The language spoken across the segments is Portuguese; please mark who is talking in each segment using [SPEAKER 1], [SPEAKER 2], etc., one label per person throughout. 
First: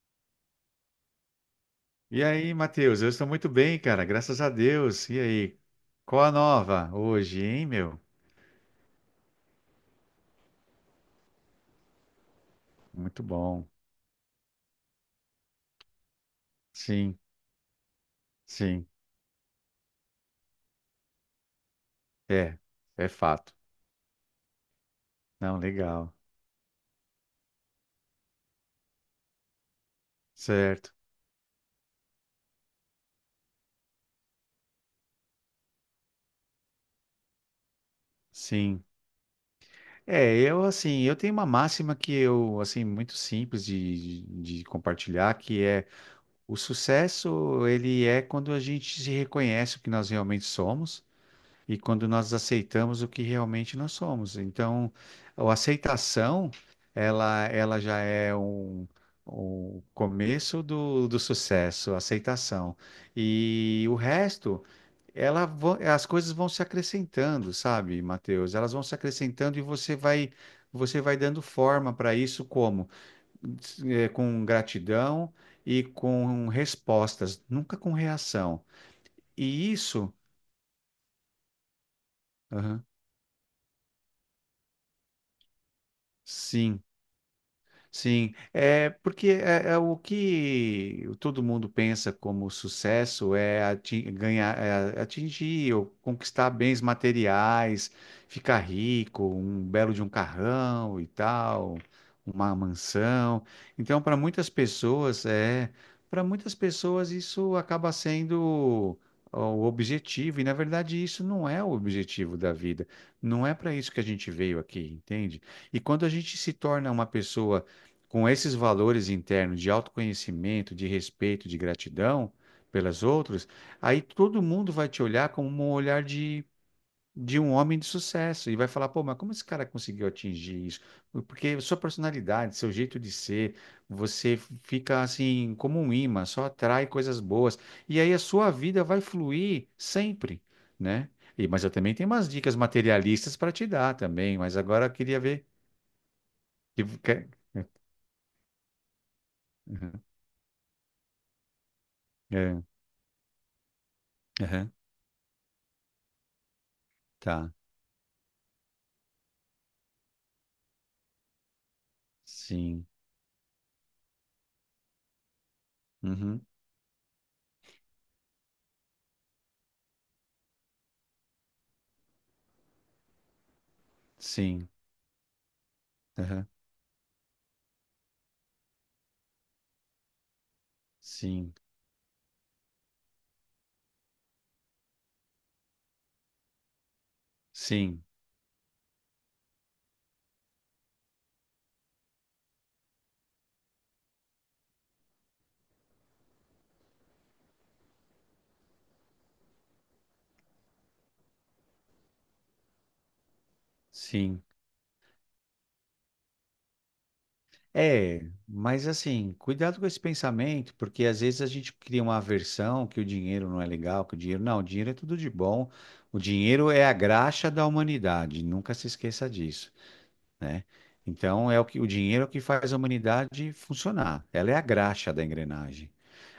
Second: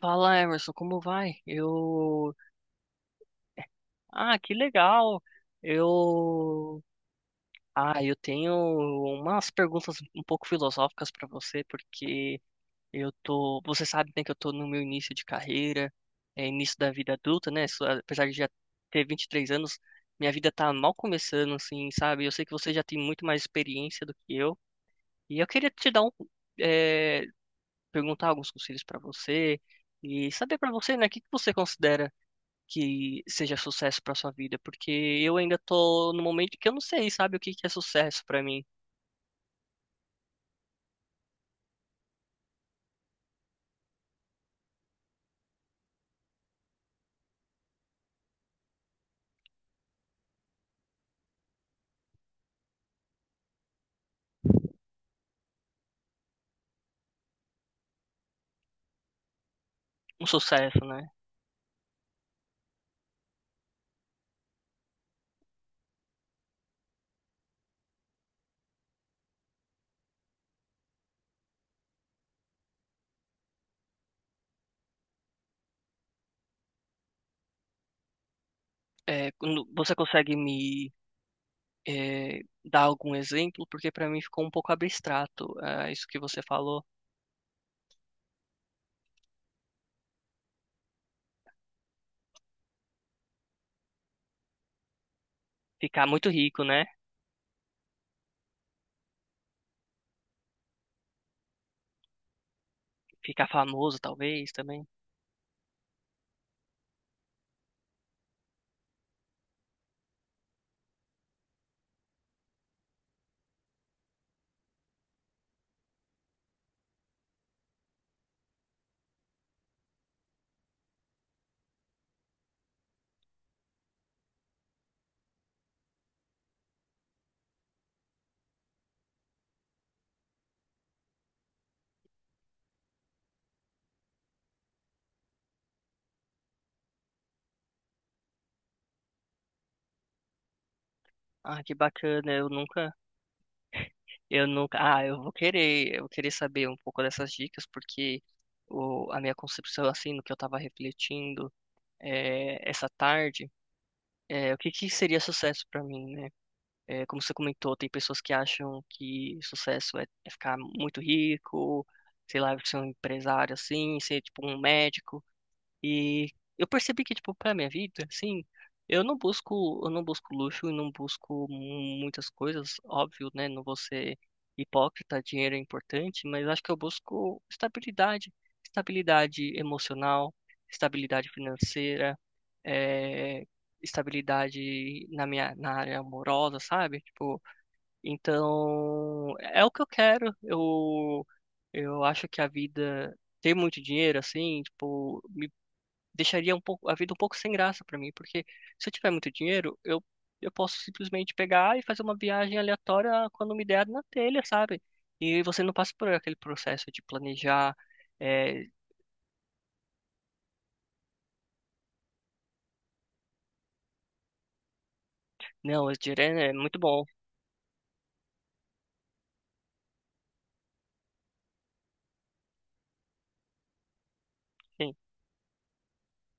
[SPEAKER 1] Fala, Emerson, como vai?
[SPEAKER 2] E
[SPEAKER 1] Eu.
[SPEAKER 2] aí, Matheus? Eu estou muito bem, cara,
[SPEAKER 1] Ah,
[SPEAKER 2] graças a
[SPEAKER 1] que
[SPEAKER 2] Deus. E
[SPEAKER 1] legal!
[SPEAKER 2] aí? Qual a
[SPEAKER 1] Eu.
[SPEAKER 2] nova hoje, hein, meu?
[SPEAKER 1] Ah, eu tenho umas perguntas um pouco filosóficas para você, porque eu
[SPEAKER 2] Muito
[SPEAKER 1] tô.
[SPEAKER 2] bom.
[SPEAKER 1] Você sabe, né, que eu tô no meu início de carreira, início da vida
[SPEAKER 2] Sim,
[SPEAKER 1] adulta, né? Só- Apesar de já
[SPEAKER 2] sim.
[SPEAKER 1] ter 23 anos, minha vida tá mal começando, assim, sabe? Eu sei que
[SPEAKER 2] É,
[SPEAKER 1] você já tem
[SPEAKER 2] é
[SPEAKER 1] muito mais
[SPEAKER 2] fato.
[SPEAKER 1] experiência do que eu, e eu
[SPEAKER 2] Não,
[SPEAKER 1] queria te dar um.
[SPEAKER 2] legal.
[SPEAKER 1] é, Perguntar alguns conselhos para você. E saber para
[SPEAKER 2] Certo.
[SPEAKER 1] você, né, o que que você considera que seja sucesso para sua vida, porque eu ainda tô no momento que eu não sei, sabe, o que que é sucesso para mim?
[SPEAKER 2] Sim. É, eu assim, eu tenho uma máxima que eu, assim, muito simples de compartilhar, que é o sucesso, ele é quando a gente se reconhece o que nós realmente somos e quando nós aceitamos o que realmente nós somos. Então, a aceitação, ela já é um, o
[SPEAKER 1] Um
[SPEAKER 2] começo
[SPEAKER 1] sucesso,
[SPEAKER 2] do,
[SPEAKER 1] né?
[SPEAKER 2] do sucesso, a aceitação. E o resto, as coisas vão se acrescentando, sabe, Mateus? Elas vão se acrescentando e você vai dando forma para isso como? Com gratidão e com respostas, nunca com reação.
[SPEAKER 1] É, quando-
[SPEAKER 2] E
[SPEAKER 1] você
[SPEAKER 2] isso,
[SPEAKER 1] consegue me dar
[SPEAKER 2] Aham.
[SPEAKER 1] algum exemplo? Porque para mim ficou um pouco abstrato, ah, isso que você
[SPEAKER 2] Sim.
[SPEAKER 1] falou.
[SPEAKER 2] Sim, é porque é o que todo mundo pensa como sucesso é ganhar, é atingir ou
[SPEAKER 1] Ficar muito
[SPEAKER 2] conquistar
[SPEAKER 1] rico,
[SPEAKER 2] bens
[SPEAKER 1] né?
[SPEAKER 2] materiais, ficar rico, um belo de um carrão e tal, uma mansão.
[SPEAKER 1] Ficar famoso,
[SPEAKER 2] Então,
[SPEAKER 1] talvez, também.
[SPEAKER 2] para muitas pessoas isso acaba sendo o objetivo, e na verdade isso não é o objetivo da vida. Não é para isso que a gente veio aqui, entende? E quando a gente se torna uma pessoa com esses valores internos de autoconhecimento, de respeito, de gratidão pelas outras, aí todo mundo vai te olhar como um olhar de um homem de sucesso e vai falar: pô, mas como esse cara conseguiu atingir isso? Porque sua personalidade, seu jeito de ser, você fica assim como um imã, só atrai coisas boas. E aí a sua vida vai fluir sempre, né? E,
[SPEAKER 1] Ah,
[SPEAKER 2] mas eu
[SPEAKER 1] que
[SPEAKER 2] também tenho umas
[SPEAKER 1] bacana,
[SPEAKER 2] dicas materialistas para te dar também,
[SPEAKER 1] eu
[SPEAKER 2] mas
[SPEAKER 1] nunca,
[SPEAKER 2] agora eu
[SPEAKER 1] ah,
[SPEAKER 2] queria ver.
[SPEAKER 1] eu vou querer saber um
[SPEAKER 2] que-
[SPEAKER 1] pouco
[SPEAKER 2] que-
[SPEAKER 1] dessas dicas, porque o, a minha concepção, assim, no que eu tava refletindo
[SPEAKER 2] É,
[SPEAKER 1] essa tarde. É, o que
[SPEAKER 2] aham.
[SPEAKER 1] que seria sucesso pra mim, né? É, como você
[SPEAKER 2] Tá.
[SPEAKER 1] comentou, tem pessoas que acham que sucesso é, é ficar muito rico, sei lá, ser um
[SPEAKER 2] Sim.
[SPEAKER 1] empresário assim, ser tipo um médico. E
[SPEAKER 2] Uhum.
[SPEAKER 1] eu percebi que, tipo, pra minha vida, assim, eu não busco luxo e não busco muitas coisas, óbvio, né? Não vou ser
[SPEAKER 2] Sim.
[SPEAKER 1] hipócrita, dinheiro é importante, mas
[SPEAKER 2] Aham.
[SPEAKER 1] acho que eu busco estabilidade, estabilidade emocional, estabilidade
[SPEAKER 2] Sim.
[SPEAKER 1] financeira, eh, estabilidade na minha, na área amorosa, sabe? Tipo,
[SPEAKER 2] Sim.
[SPEAKER 1] então, é o que eu quero. Eu acho que a vida ter muito dinheiro, assim, tipo, me deixaria um pouco a vida um pouco sem graça pra mim, porque se eu tiver muito dinheiro, eu posso simplesmente pegar e fazer uma viagem aleatória quando me der na telha,
[SPEAKER 2] Sim.
[SPEAKER 1] sabe? E você não passa por aquele processo de planejar,
[SPEAKER 2] É,
[SPEAKER 1] é,
[SPEAKER 2] mas assim, cuidado com esse pensamento, porque às vezes a gente cria uma aversão que o dinheiro não é legal, que o dinheiro. Não, o dinheiro é tudo de bom.
[SPEAKER 1] não, esse
[SPEAKER 2] O
[SPEAKER 1] dinheiro é
[SPEAKER 2] dinheiro
[SPEAKER 1] muito
[SPEAKER 2] é a
[SPEAKER 1] bom,
[SPEAKER 2] graxa da humanidade, nunca se esqueça disso, né? Então é o que o dinheiro é o que faz a humanidade funcionar. Ela é a
[SPEAKER 1] sim,
[SPEAKER 2] graxa da engrenagem.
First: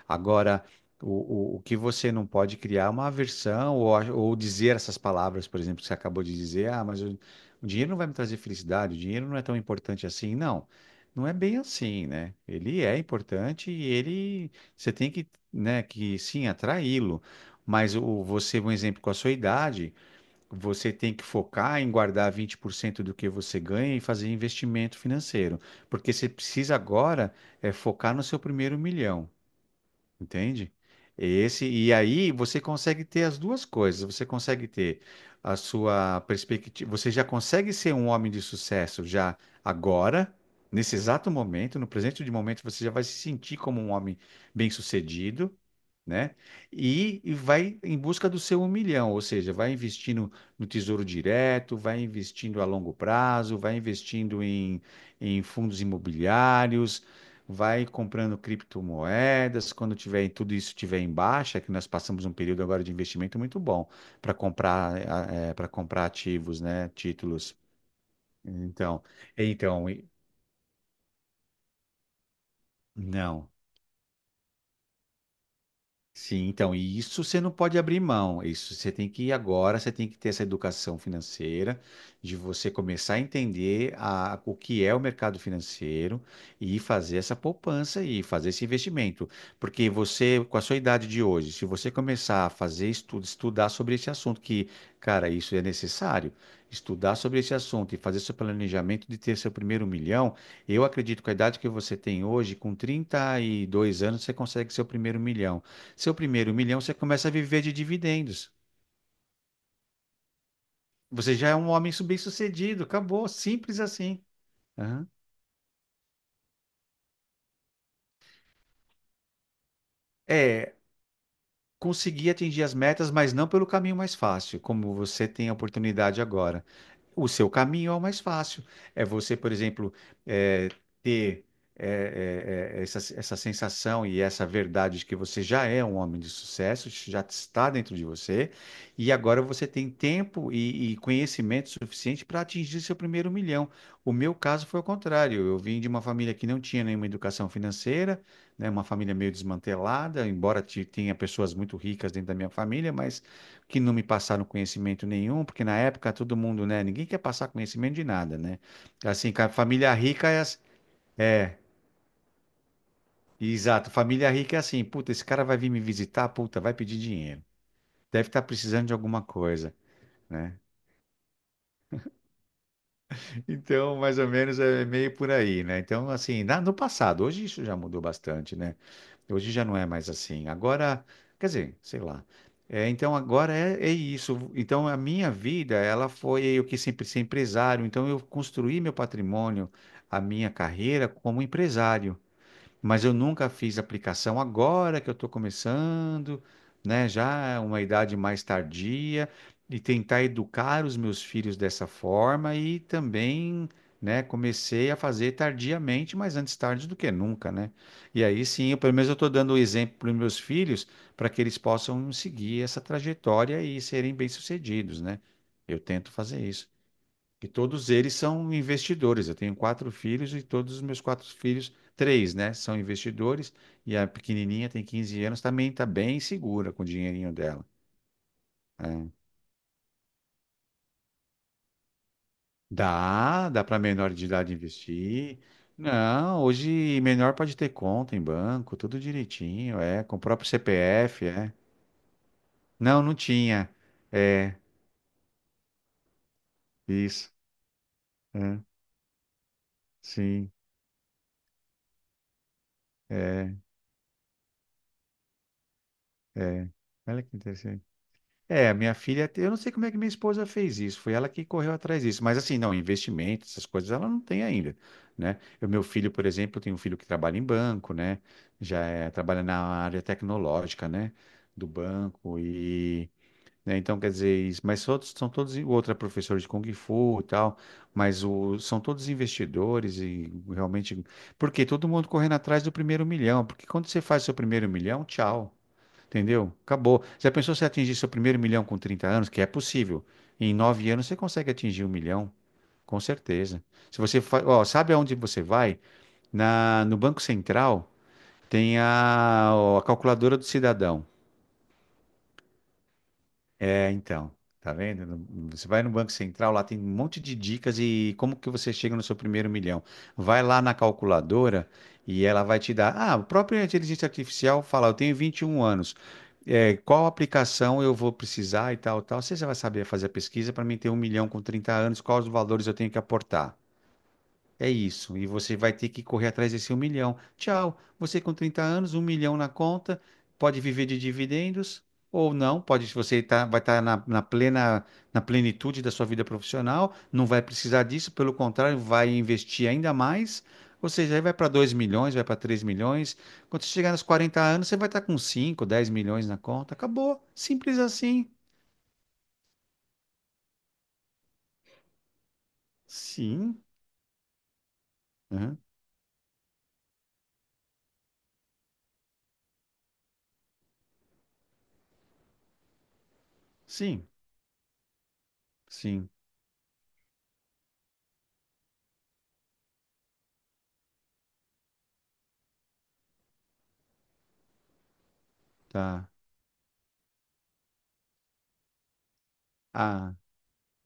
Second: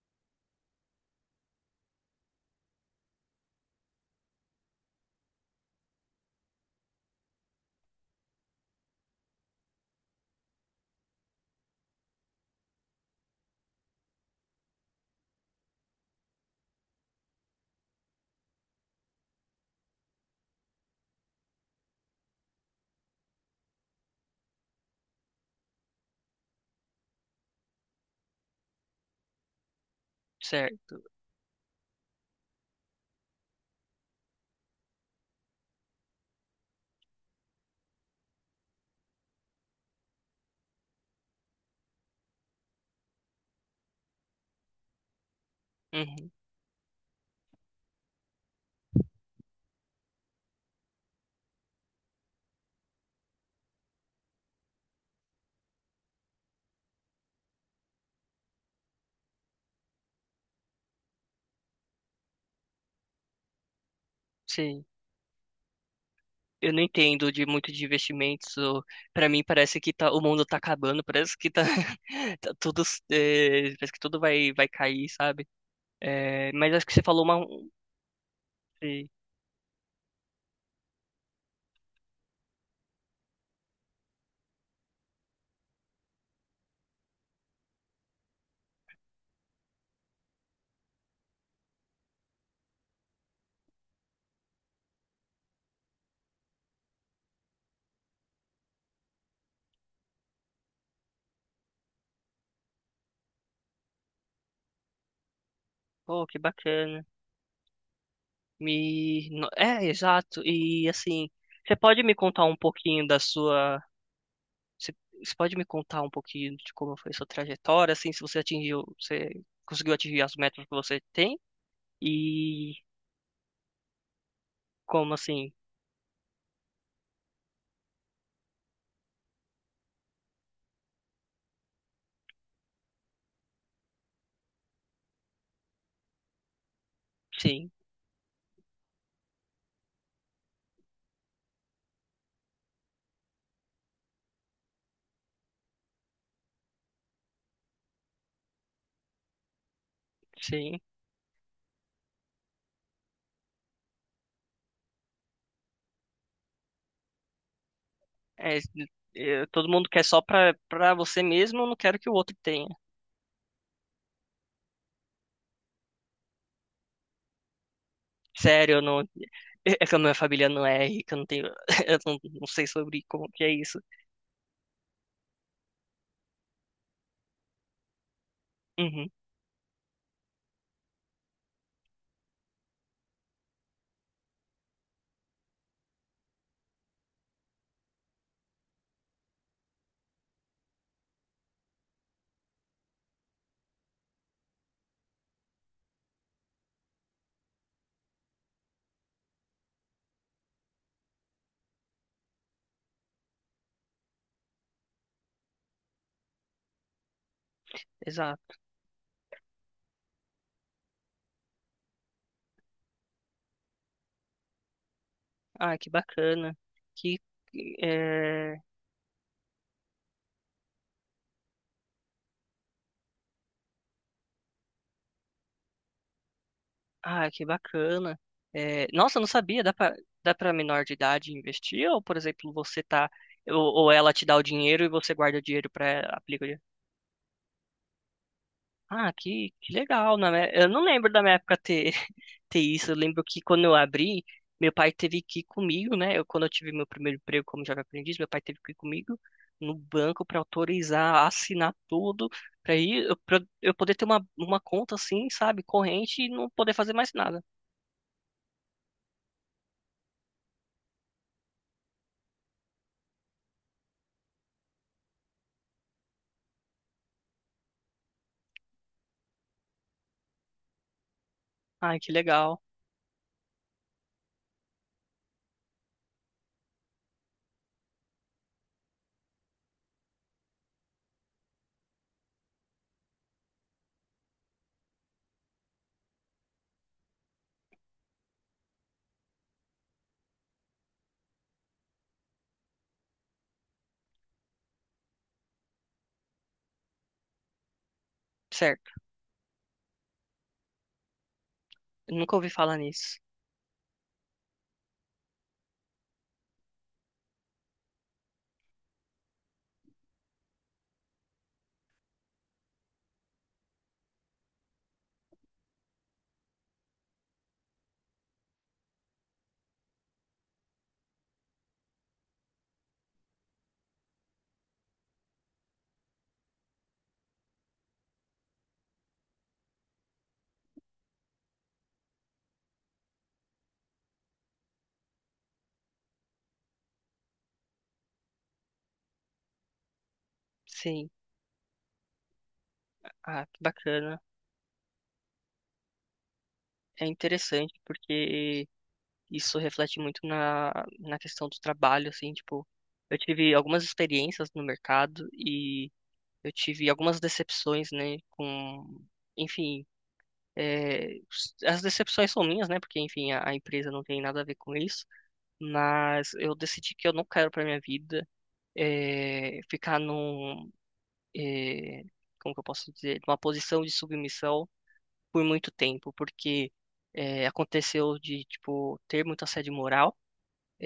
[SPEAKER 2] Agora, o que você não pode criar é uma aversão ou, ou dizer essas palavras, por exemplo, que você acabou de dizer, ah, mas o dinheiro não vai me trazer felicidade, o dinheiro não é tão importante assim. Não, não é bem assim, né? Ele é importante e ele, você tem que, né, que sim, atraí-lo. Mas o, você, um exemplo, com a sua idade, você tem que focar em guardar 20% do que você ganha e fazer investimento financeiro. Porque você precisa agora é focar no seu primeiro milhão. Entende?
[SPEAKER 1] certo.
[SPEAKER 2] Esse, e aí você consegue ter as duas coisas. Você consegue ter a sua perspectiva. Você já consegue ser um homem de sucesso já agora, nesse exato momento, no presente de momento, você já vai se sentir como um homem bem-sucedido,
[SPEAKER 1] Uhum,
[SPEAKER 2] né? E vai em busca do seu um milhão, ou seja, vai investindo no Tesouro Direto, vai investindo a longo prazo, vai investindo em fundos imobiliários, vai comprando criptomoedas. Quando tiver tudo isso tiver em baixa, que nós passamos um período agora de investimento muito bom para
[SPEAKER 1] sim.
[SPEAKER 2] comprar para comprar ativos,
[SPEAKER 1] Eu não
[SPEAKER 2] né?
[SPEAKER 1] entendo de
[SPEAKER 2] Títulos.
[SPEAKER 1] muito de investimentos. Ou-
[SPEAKER 2] Então,
[SPEAKER 1] Pra mim parece
[SPEAKER 2] então,
[SPEAKER 1] que
[SPEAKER 2] e-
[SPEAKER 1] tá, o mundo tá acabando, parece que tá, tá tudo,
[SPEAKER 2] não.
[SPEAKER 1] é, parece que tudo vai cair, sabe?
[SPEAKER 2] Sim,
[SPEAKER 1] É,
[SPEAKER 2] então,
[SPEAKER 1] mas acho que
[SPEAKER 2] e
[SPEAKER 1] você
[SPEAKER 2] isso
[SPEAKER 1] falou uma,
[SPEAKER 2] você não
[SPEAKER 1] um-
[SPEAKER 2] pode abrir mão. Isso você tem
[SPEAKER 1] sim.
[SPEAKER 2] que ir agora, você tem que ter essa educação financeira, de você começar a entender a, o que é o mercado financeiro e fazer essa poupança e fazer esse investimento. Porque você, com a sua idade de hoje, se você começar a fazer estudo, estudar sobre esse assunto, que, cara, isso é necessário, estudar sobre esse assunto e fazer seu planejamento de ter seu primeiro milhão, eu acredito que com a idade que você tem hoje, com 32 anos, você consegue seu primeiro milhão. Seu
[SPEAKER 1] Pô, que
[SPEAKER 2] primeiro milhão, você
[SPEAKER 1] bacana.
[SPEAKER 2] começa a viver de dividendos.
[SPEAKER 1] Me... no- É, exato. E assim,
[SPEAKER 2] Você já é um
[SPEAKER 1] você
[SPEAKER 2] homem
[SPEAKER 1] pode me contar um
[SPEAKER 2] bem-sucedido,
[SPEAKER 1] pouquinho da
[SPEAKER 2] acabou, simples
[SPEAKER 1] sua.
[SPEAKER 2] assim.
[SPEAKER 1] Você
[SPEAKER 2] Aham.
[SPEAKER 1] Você pode me contar um pouquinho de como foi sua trajetória, assim, se você atingiu, você conseguiu atingir as metas que
[SPEAKER 2] É,
[SPEAKER 1] você tem?
[SPEAKER 2] conseguir atingir
[SPEAKER 1] E
[SPEAKER 2] as metas, mas não pelo caminho mais fácil, como
[SPEAKER 1] como
[SPEAKER 2] você tem
[SPEAKER 1] assim?
[SPEAKER 2] a oportunidade agora. O seu caminho é o mais fácil. É você, por exemplo, eh, ter essa sensação e essa verdade de que você já é um homem de sucesso, isso já está
[SPEAKER 1] Sim,
[SPEAKER 2] dentro de você, e agora você tem tempo e conhecimento suficiente para atingir seu primeiro milhão. O meu caso foi o contrário. Eu vim de uma família que não tinha nenhuma educação financeira, né, uma família meio desmantelada, embora
[SPEAKER 1] sim.
[SPEAKER 2] tenha pessoas muito ricas dentro da minha família, mas que não me passaram conhecimento nenhum, porque na época todo mundo, né, ninguém quer passar conhecimento de nada,
[SPEAKER 1] É,
[SPEAKER 2] né? Assim,
[SPEAKER 1] é, todo mundo
[SPEAKER 2] família
[SPEAKER 1] quer só
[SPEAKER 2] rica é
[SPEAKER 1] pra,
[SPEAKER 2] as-
[SPEAKER 1] pra você mesmo, eu não quero que o outro tenha.
[SPEAKER 2] Exato, família rica é assim, puta, esse cara vai vir me visitar, puta, vai pedir dinheiro. Deve estar
[SPEAKER 1] Sério, eu
[SPEAKER 2] precisando de
[SPEAKER 1] não. É
[SPEAKER 2] alguma coisa,
[SPEAKER 1] é que a minha família
[SPEAKER 2] né?
[SPEAKER 1] não é rica, eu não tenho. Eu não, não sei sobre como que é isso.
[SPEAKER 2] Então, mais ou menos é meio por aí, né? Então, assim, no passado, hoje isso já mudou bastante, né?
[SPEAKER 1] Uhum,
[SPEAKER 2] Hoje já não é mais assim. Agora, quer dizer, sei lá. É, então, agora é isso. Então, a minha vida, ela foi eu que sempre ser empresário. Então, eu construí meu patrimônio, a minha carreira como empresário, mas eu nunca fiz aplicação. Agora que eu estou começando, né, já é uma idade mais tardia, e tentar educar os meus filhos dessa forma e também, né, comecei a fazer tardiamente, mas antes tarde do que nunca, né? E aí
[SPEAKER 1] exato.
[SPEAKER 2] sim, eu, pelo menos eu estou dando o exemplo para os meus filhos para que eles possam seguir essa trajetória e serem bem-sucedidos, né?
[SPEAKER 1] Ah,
[SPEAKER 2] Eu
[SPEAKER 1] que
[SPEAKER 2] tento fazer
[SPEAKER 1] bacana.
[SPEAKER 2] isso
[SPEAKER 1] Que.
[SPEAKER 2] que todos eles são
[SPEAKER 1] é,
[SPEAKER 2] investidores. Eu tenho quatro filhos e todos os meus quatro filhos, três, né, são investidores. E a pequenininha tem 15 anos, também está bem segura com o
[SPEAKER 1] Ah,
[SPEAKER 2] dinheirinho
[SPEAKER 1] que
[SPEAKER 2] dela,
[SPEAKER 1] bacana. É,
[SPEAKER 2] né?
[SPEAKER 1] nossa, eu não sabia. Dá para menor de idade investir? Ou, por exemplo, você tá.
[SPEAKER 2] Dá para
[SPEAKER 1] Ou ela
[SPEAKER 2] menor
[SPEAKER 1] te
[SPEAKER 2] de
[SPEAKER 1] dá o
[SPEAKER 2] idade
[SPEAKER 1] dinheiro e você guarda
[SPEAKER 2] investir.
[SPEAKER 1] o dinheiro pra
[SPEAKER 2] Não,
[SPEAKER 1] aplicar.
[SPEAKER 2] hoje menor pode ter conta em banco, tudo
[SPEAKER 1] Ah, que
[SPEAKER 2] direitinho, é, com
[SPEAKER 1] legal.
[SPEAKER 2] o
[SPEAKER 1] Na
[SPEAKER 2] próprio
[SPEAKER 1] minha- eu não lembro da
[SPEAKER 2] CPF,
[SPEAKER 1] minha
[SPEAKER 2] é.
[SPEAKER 1] época ter, ter isso. Eu
[SPEAKER 2] Não, não
[SPEAKER 1] lembro que quando
[SPEAKER 2] tinha.
[SPEAKER 1] eu abri,
[SPEAKER 2] É,
[SPEAKER 1] meu pai teve que ir comigo, né? Eu, quando eu tive meu primeiro
[SPEAKER 2] isso.
[SPEAKER 1] emprego como jovem aprendiz, meu pai teve
[SPEAKER 2] É,
[SPEAKER 1] que ir comigo no banco pra
[SPEAKER 2] sim,
[SPEAKER 1] autorizar, assinar tudo, pra ir, eu, pra
[SPEAKER 2] é,
[SPEAKER 1] eu poder ter uma conta assim, sabe, corrente e não
[SPEAKER 2] é.
[SPEAKER 1] poder fazer mais
[SPEAKER 2] Olha que
[SPEAKER 1] nada.
[SPEAKER 2] interessante. É, minha filha, eu não sei como é que minha esposa fez isso, foi ela que correu atrás disso, mas assim, não, investimento, essas coisas ela não tem ainda, né? O meu filho, por exemplo, tem um filho que trabalha em banco, né? Já é, trabalha na área tecnológica, né? Do
[SPEAKER 1] Ai, que
[SPEAKER 2] banco
[SPEAKER 1] legal.
[SPEAKER 2] e, né? Então, quer dizer, mas outros são todos, o outro é professor de Kung Fu e tal, mas o, são todos investidores e realmente, porque todo mundo correndo atrás do primeiro milhão, porque quando você faz seu primeiro milhão, tchau. Entendeu? Acabou. Já pensou se atingir seu primeiro milhão com 30 anos? Que é possível. Em 9 anos você consegue atingir um milhão. Com certeza. Se você ó, sabe aonde você vai? No Banco Central tem
[SPEAKER 1] Certo.
[SPEAKER 2] a calculadora do cidadão.
[SPEAKER 1] Eu nunca ouvi falar nisso.
[SPEAKER 2] É, então, tá vendo? Você vai no Banco Central, lá tem um monte de dicas e como que você chega no seu primeiro milhão. Vai lá na calculadora e ela vai te dar. Ah, o próprio inteligência artificial fala, eu tenho 21 anos. É, qual aplicação eu vou precisar e tal, tal. Você já vai saber fazer a pesquisa para mim ter um milhão com 30 anos, quais os valores eu tenho que aportar. É isso, e você vai ter que correr atrás desse um milhão. Tchau, você com 30 anos, um milhão na conta, pode viver de dividendos ou não, pode, você tá, vai estar na, na plena, na plenitude da sua vida profissional, não vai precisar disso, pelo contrário, vai investir ainda mais, ou
[SPEAKER 1] Sim.
[SPEAKER 2] seja, aí vai para 2 milhões, vai para 3 milhões.
[SPEAKER 1] Ah, que
[SPEAKER 2] Quando você chegar nos
[SPEAKER 1] bacana.
[SPEAKER 2] 40 anos, você vai estar com cinco dez milhões na conta,
[SPEAKER 1] É
[SPEAKER 2] acabou,
[SPEAKER 1] interessante
[SPEAKER 2] simples assim.
[SPEAKER 1] porque isso reflete muito na, na questão do trabalho, assim, tipo, eu tive
[SPEAKER 2] Sim,
[SPEAKER 1] algumas experiências no mercado
[SPEAKER 2] aham.
[SPEAKER 1] e eu tive algumas decepções, né, com, enfim, é, as decepções são minhas, né, porque, enfim, a empresa não
[SPEAKER 2] Sim,
[SPEAKER 1] tem nada a ver com isso,
[SPEAKER 2] sim,
[SPEAKER 1] mas eu decidi que eu não quero para minha vida ficar num, é, como que eu posso dizer, numa posição de submissão por muito
[SPEAKER 2] tá.
[SPEAKER 1] tempo, porque é, aconteceu de, tipo, ter muita assédio
[SPEAKER 2] Ah,
[SPEAKER 1] moral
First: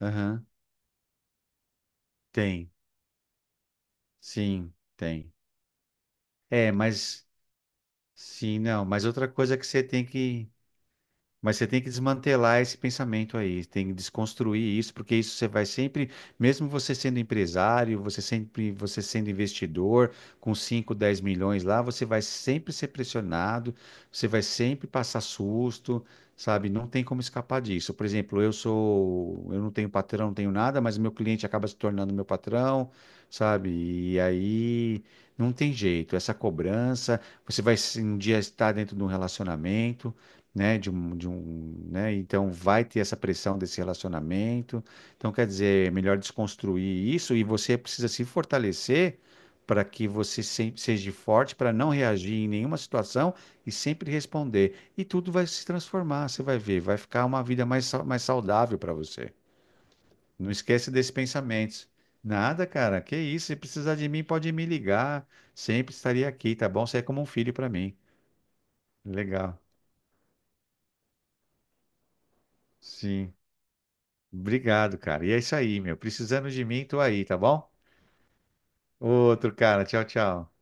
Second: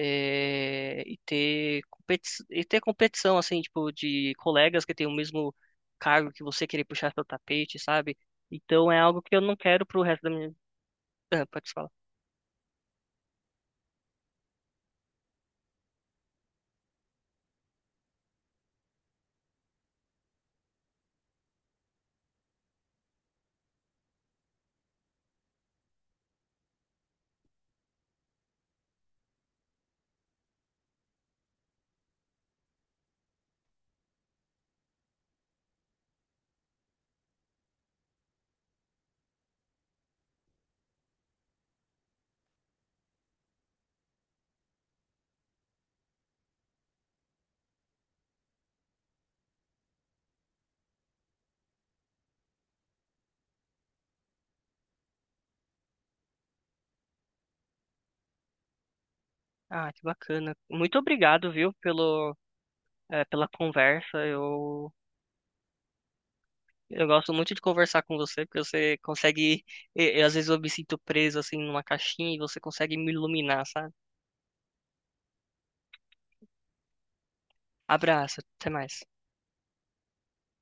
[SPEAKER 2] aham.
[SPEAKER 1] e ter
[SPEAKER 2] Tem.
[SPEAKER 1] competição, assim, tipo, de
[SPEAKER 2] Sim,
[SPEAKER 1] colegas que têm o
[SPEAKER 2] tem.
[SPEAKER 1] mesmo cargo que você
[SPEAKER 2] É,
[SPEAKER 1] querer puxar seu
[SPEAKER 2] mas
[SPEAKER 1] tapete, sabe?
[SPEAKER 2] sim, não.
[SPEAKER 1] Então é
[SPEAKER 2] Mas
[SPEAKER 1] algo
[SPEAKER 2] outra
[SPEAKER 1] que eu não
[SPEAKER 2] coisa que você
[SPEAKER 1] quero pro
[SPEAKER 2] tem
[SPEAKER 1] resto da
[SPEAKER 2] que,
[SPEAKER 1] minha... Ah,
[SPEAKER 2] mas você
[SPEAKER 1] pode
[SPEAKER 2] tem que
[SPEAKER 1] falar.
[SPEAKER 2] desmantelar esse pensamento aí, tem que desconstruir isso, porque isso você vai sempre, mesmo você sendo empresário, você sempre, você sendo investidor, com 5, 10 milhões lá, você vai sempre ser pressionado, você vai sempre passar susto, sabe? Não tem como escapar disso. Por exemplo, eu sou, eu não tenho patrão, não tenho nada, mas meu cliente acaba se tornando meu patrão, sabe? E aí não tem jeito, essa cobrança, você vai um dia estar dentro de um relacionamento, né, de um, né, então vai ter essa pressão desse relacionamento. Então, quer dizer, é melhor desconstruir isso e você precisa se fortalecer para que você seja forte para não reagir em nenhuma situação e sempre responder. E tudo vai se transformar, você vai ver, vai ficar uma vida mais, mais saudável para você.
[SPEAKER 1] Ah, que
[SPEAKER 2] Não
[SPEAKER 1] bacana.
[SPEAKER 2] esquece
[SPEAKER 1] Muito
[SPEAKER 2] desses
[SPEAKER 1] obrigado, viu,
[SPEAKER 2] pensamentos.
[SPEAKER 1] pelo,
[SPEAKER 2] Nada, cara, que isso,
[SPEAKER 1] pela
[SPEAKER 2] se precisar de
[SPEAKER 1] conversa.
[SPEAKER 2] mim, pode me ligar. Sempre estaria aqui, tá bom? Você é
[SPEAKER 1] Eu
[SPEAKER 2] como um
[SPEAKER 1] gosto
[SPEAKER 2] filho
[SPEAKER 1] muito de
[SPEAKER 2] para mim.
[SPEAKER 1] conversar com você, porque você
[SPEAKER 2] Legal.
[SPEAKER 1] consegue. E às vezes eu me sinto preso assim numa caixinha e você consegue me
[SPEAKER 2] Sim.
[SPEAKER 1] iluminar, sabe?
[SPEAKER 2] Obrigado, cara. E é isso aí, meu. Precisando de mim, tô aí, tá bom?
[SPEAKER 1] Abraço, até mais.
[SPEAKER 2] Outro, cara. Tchau, tchau.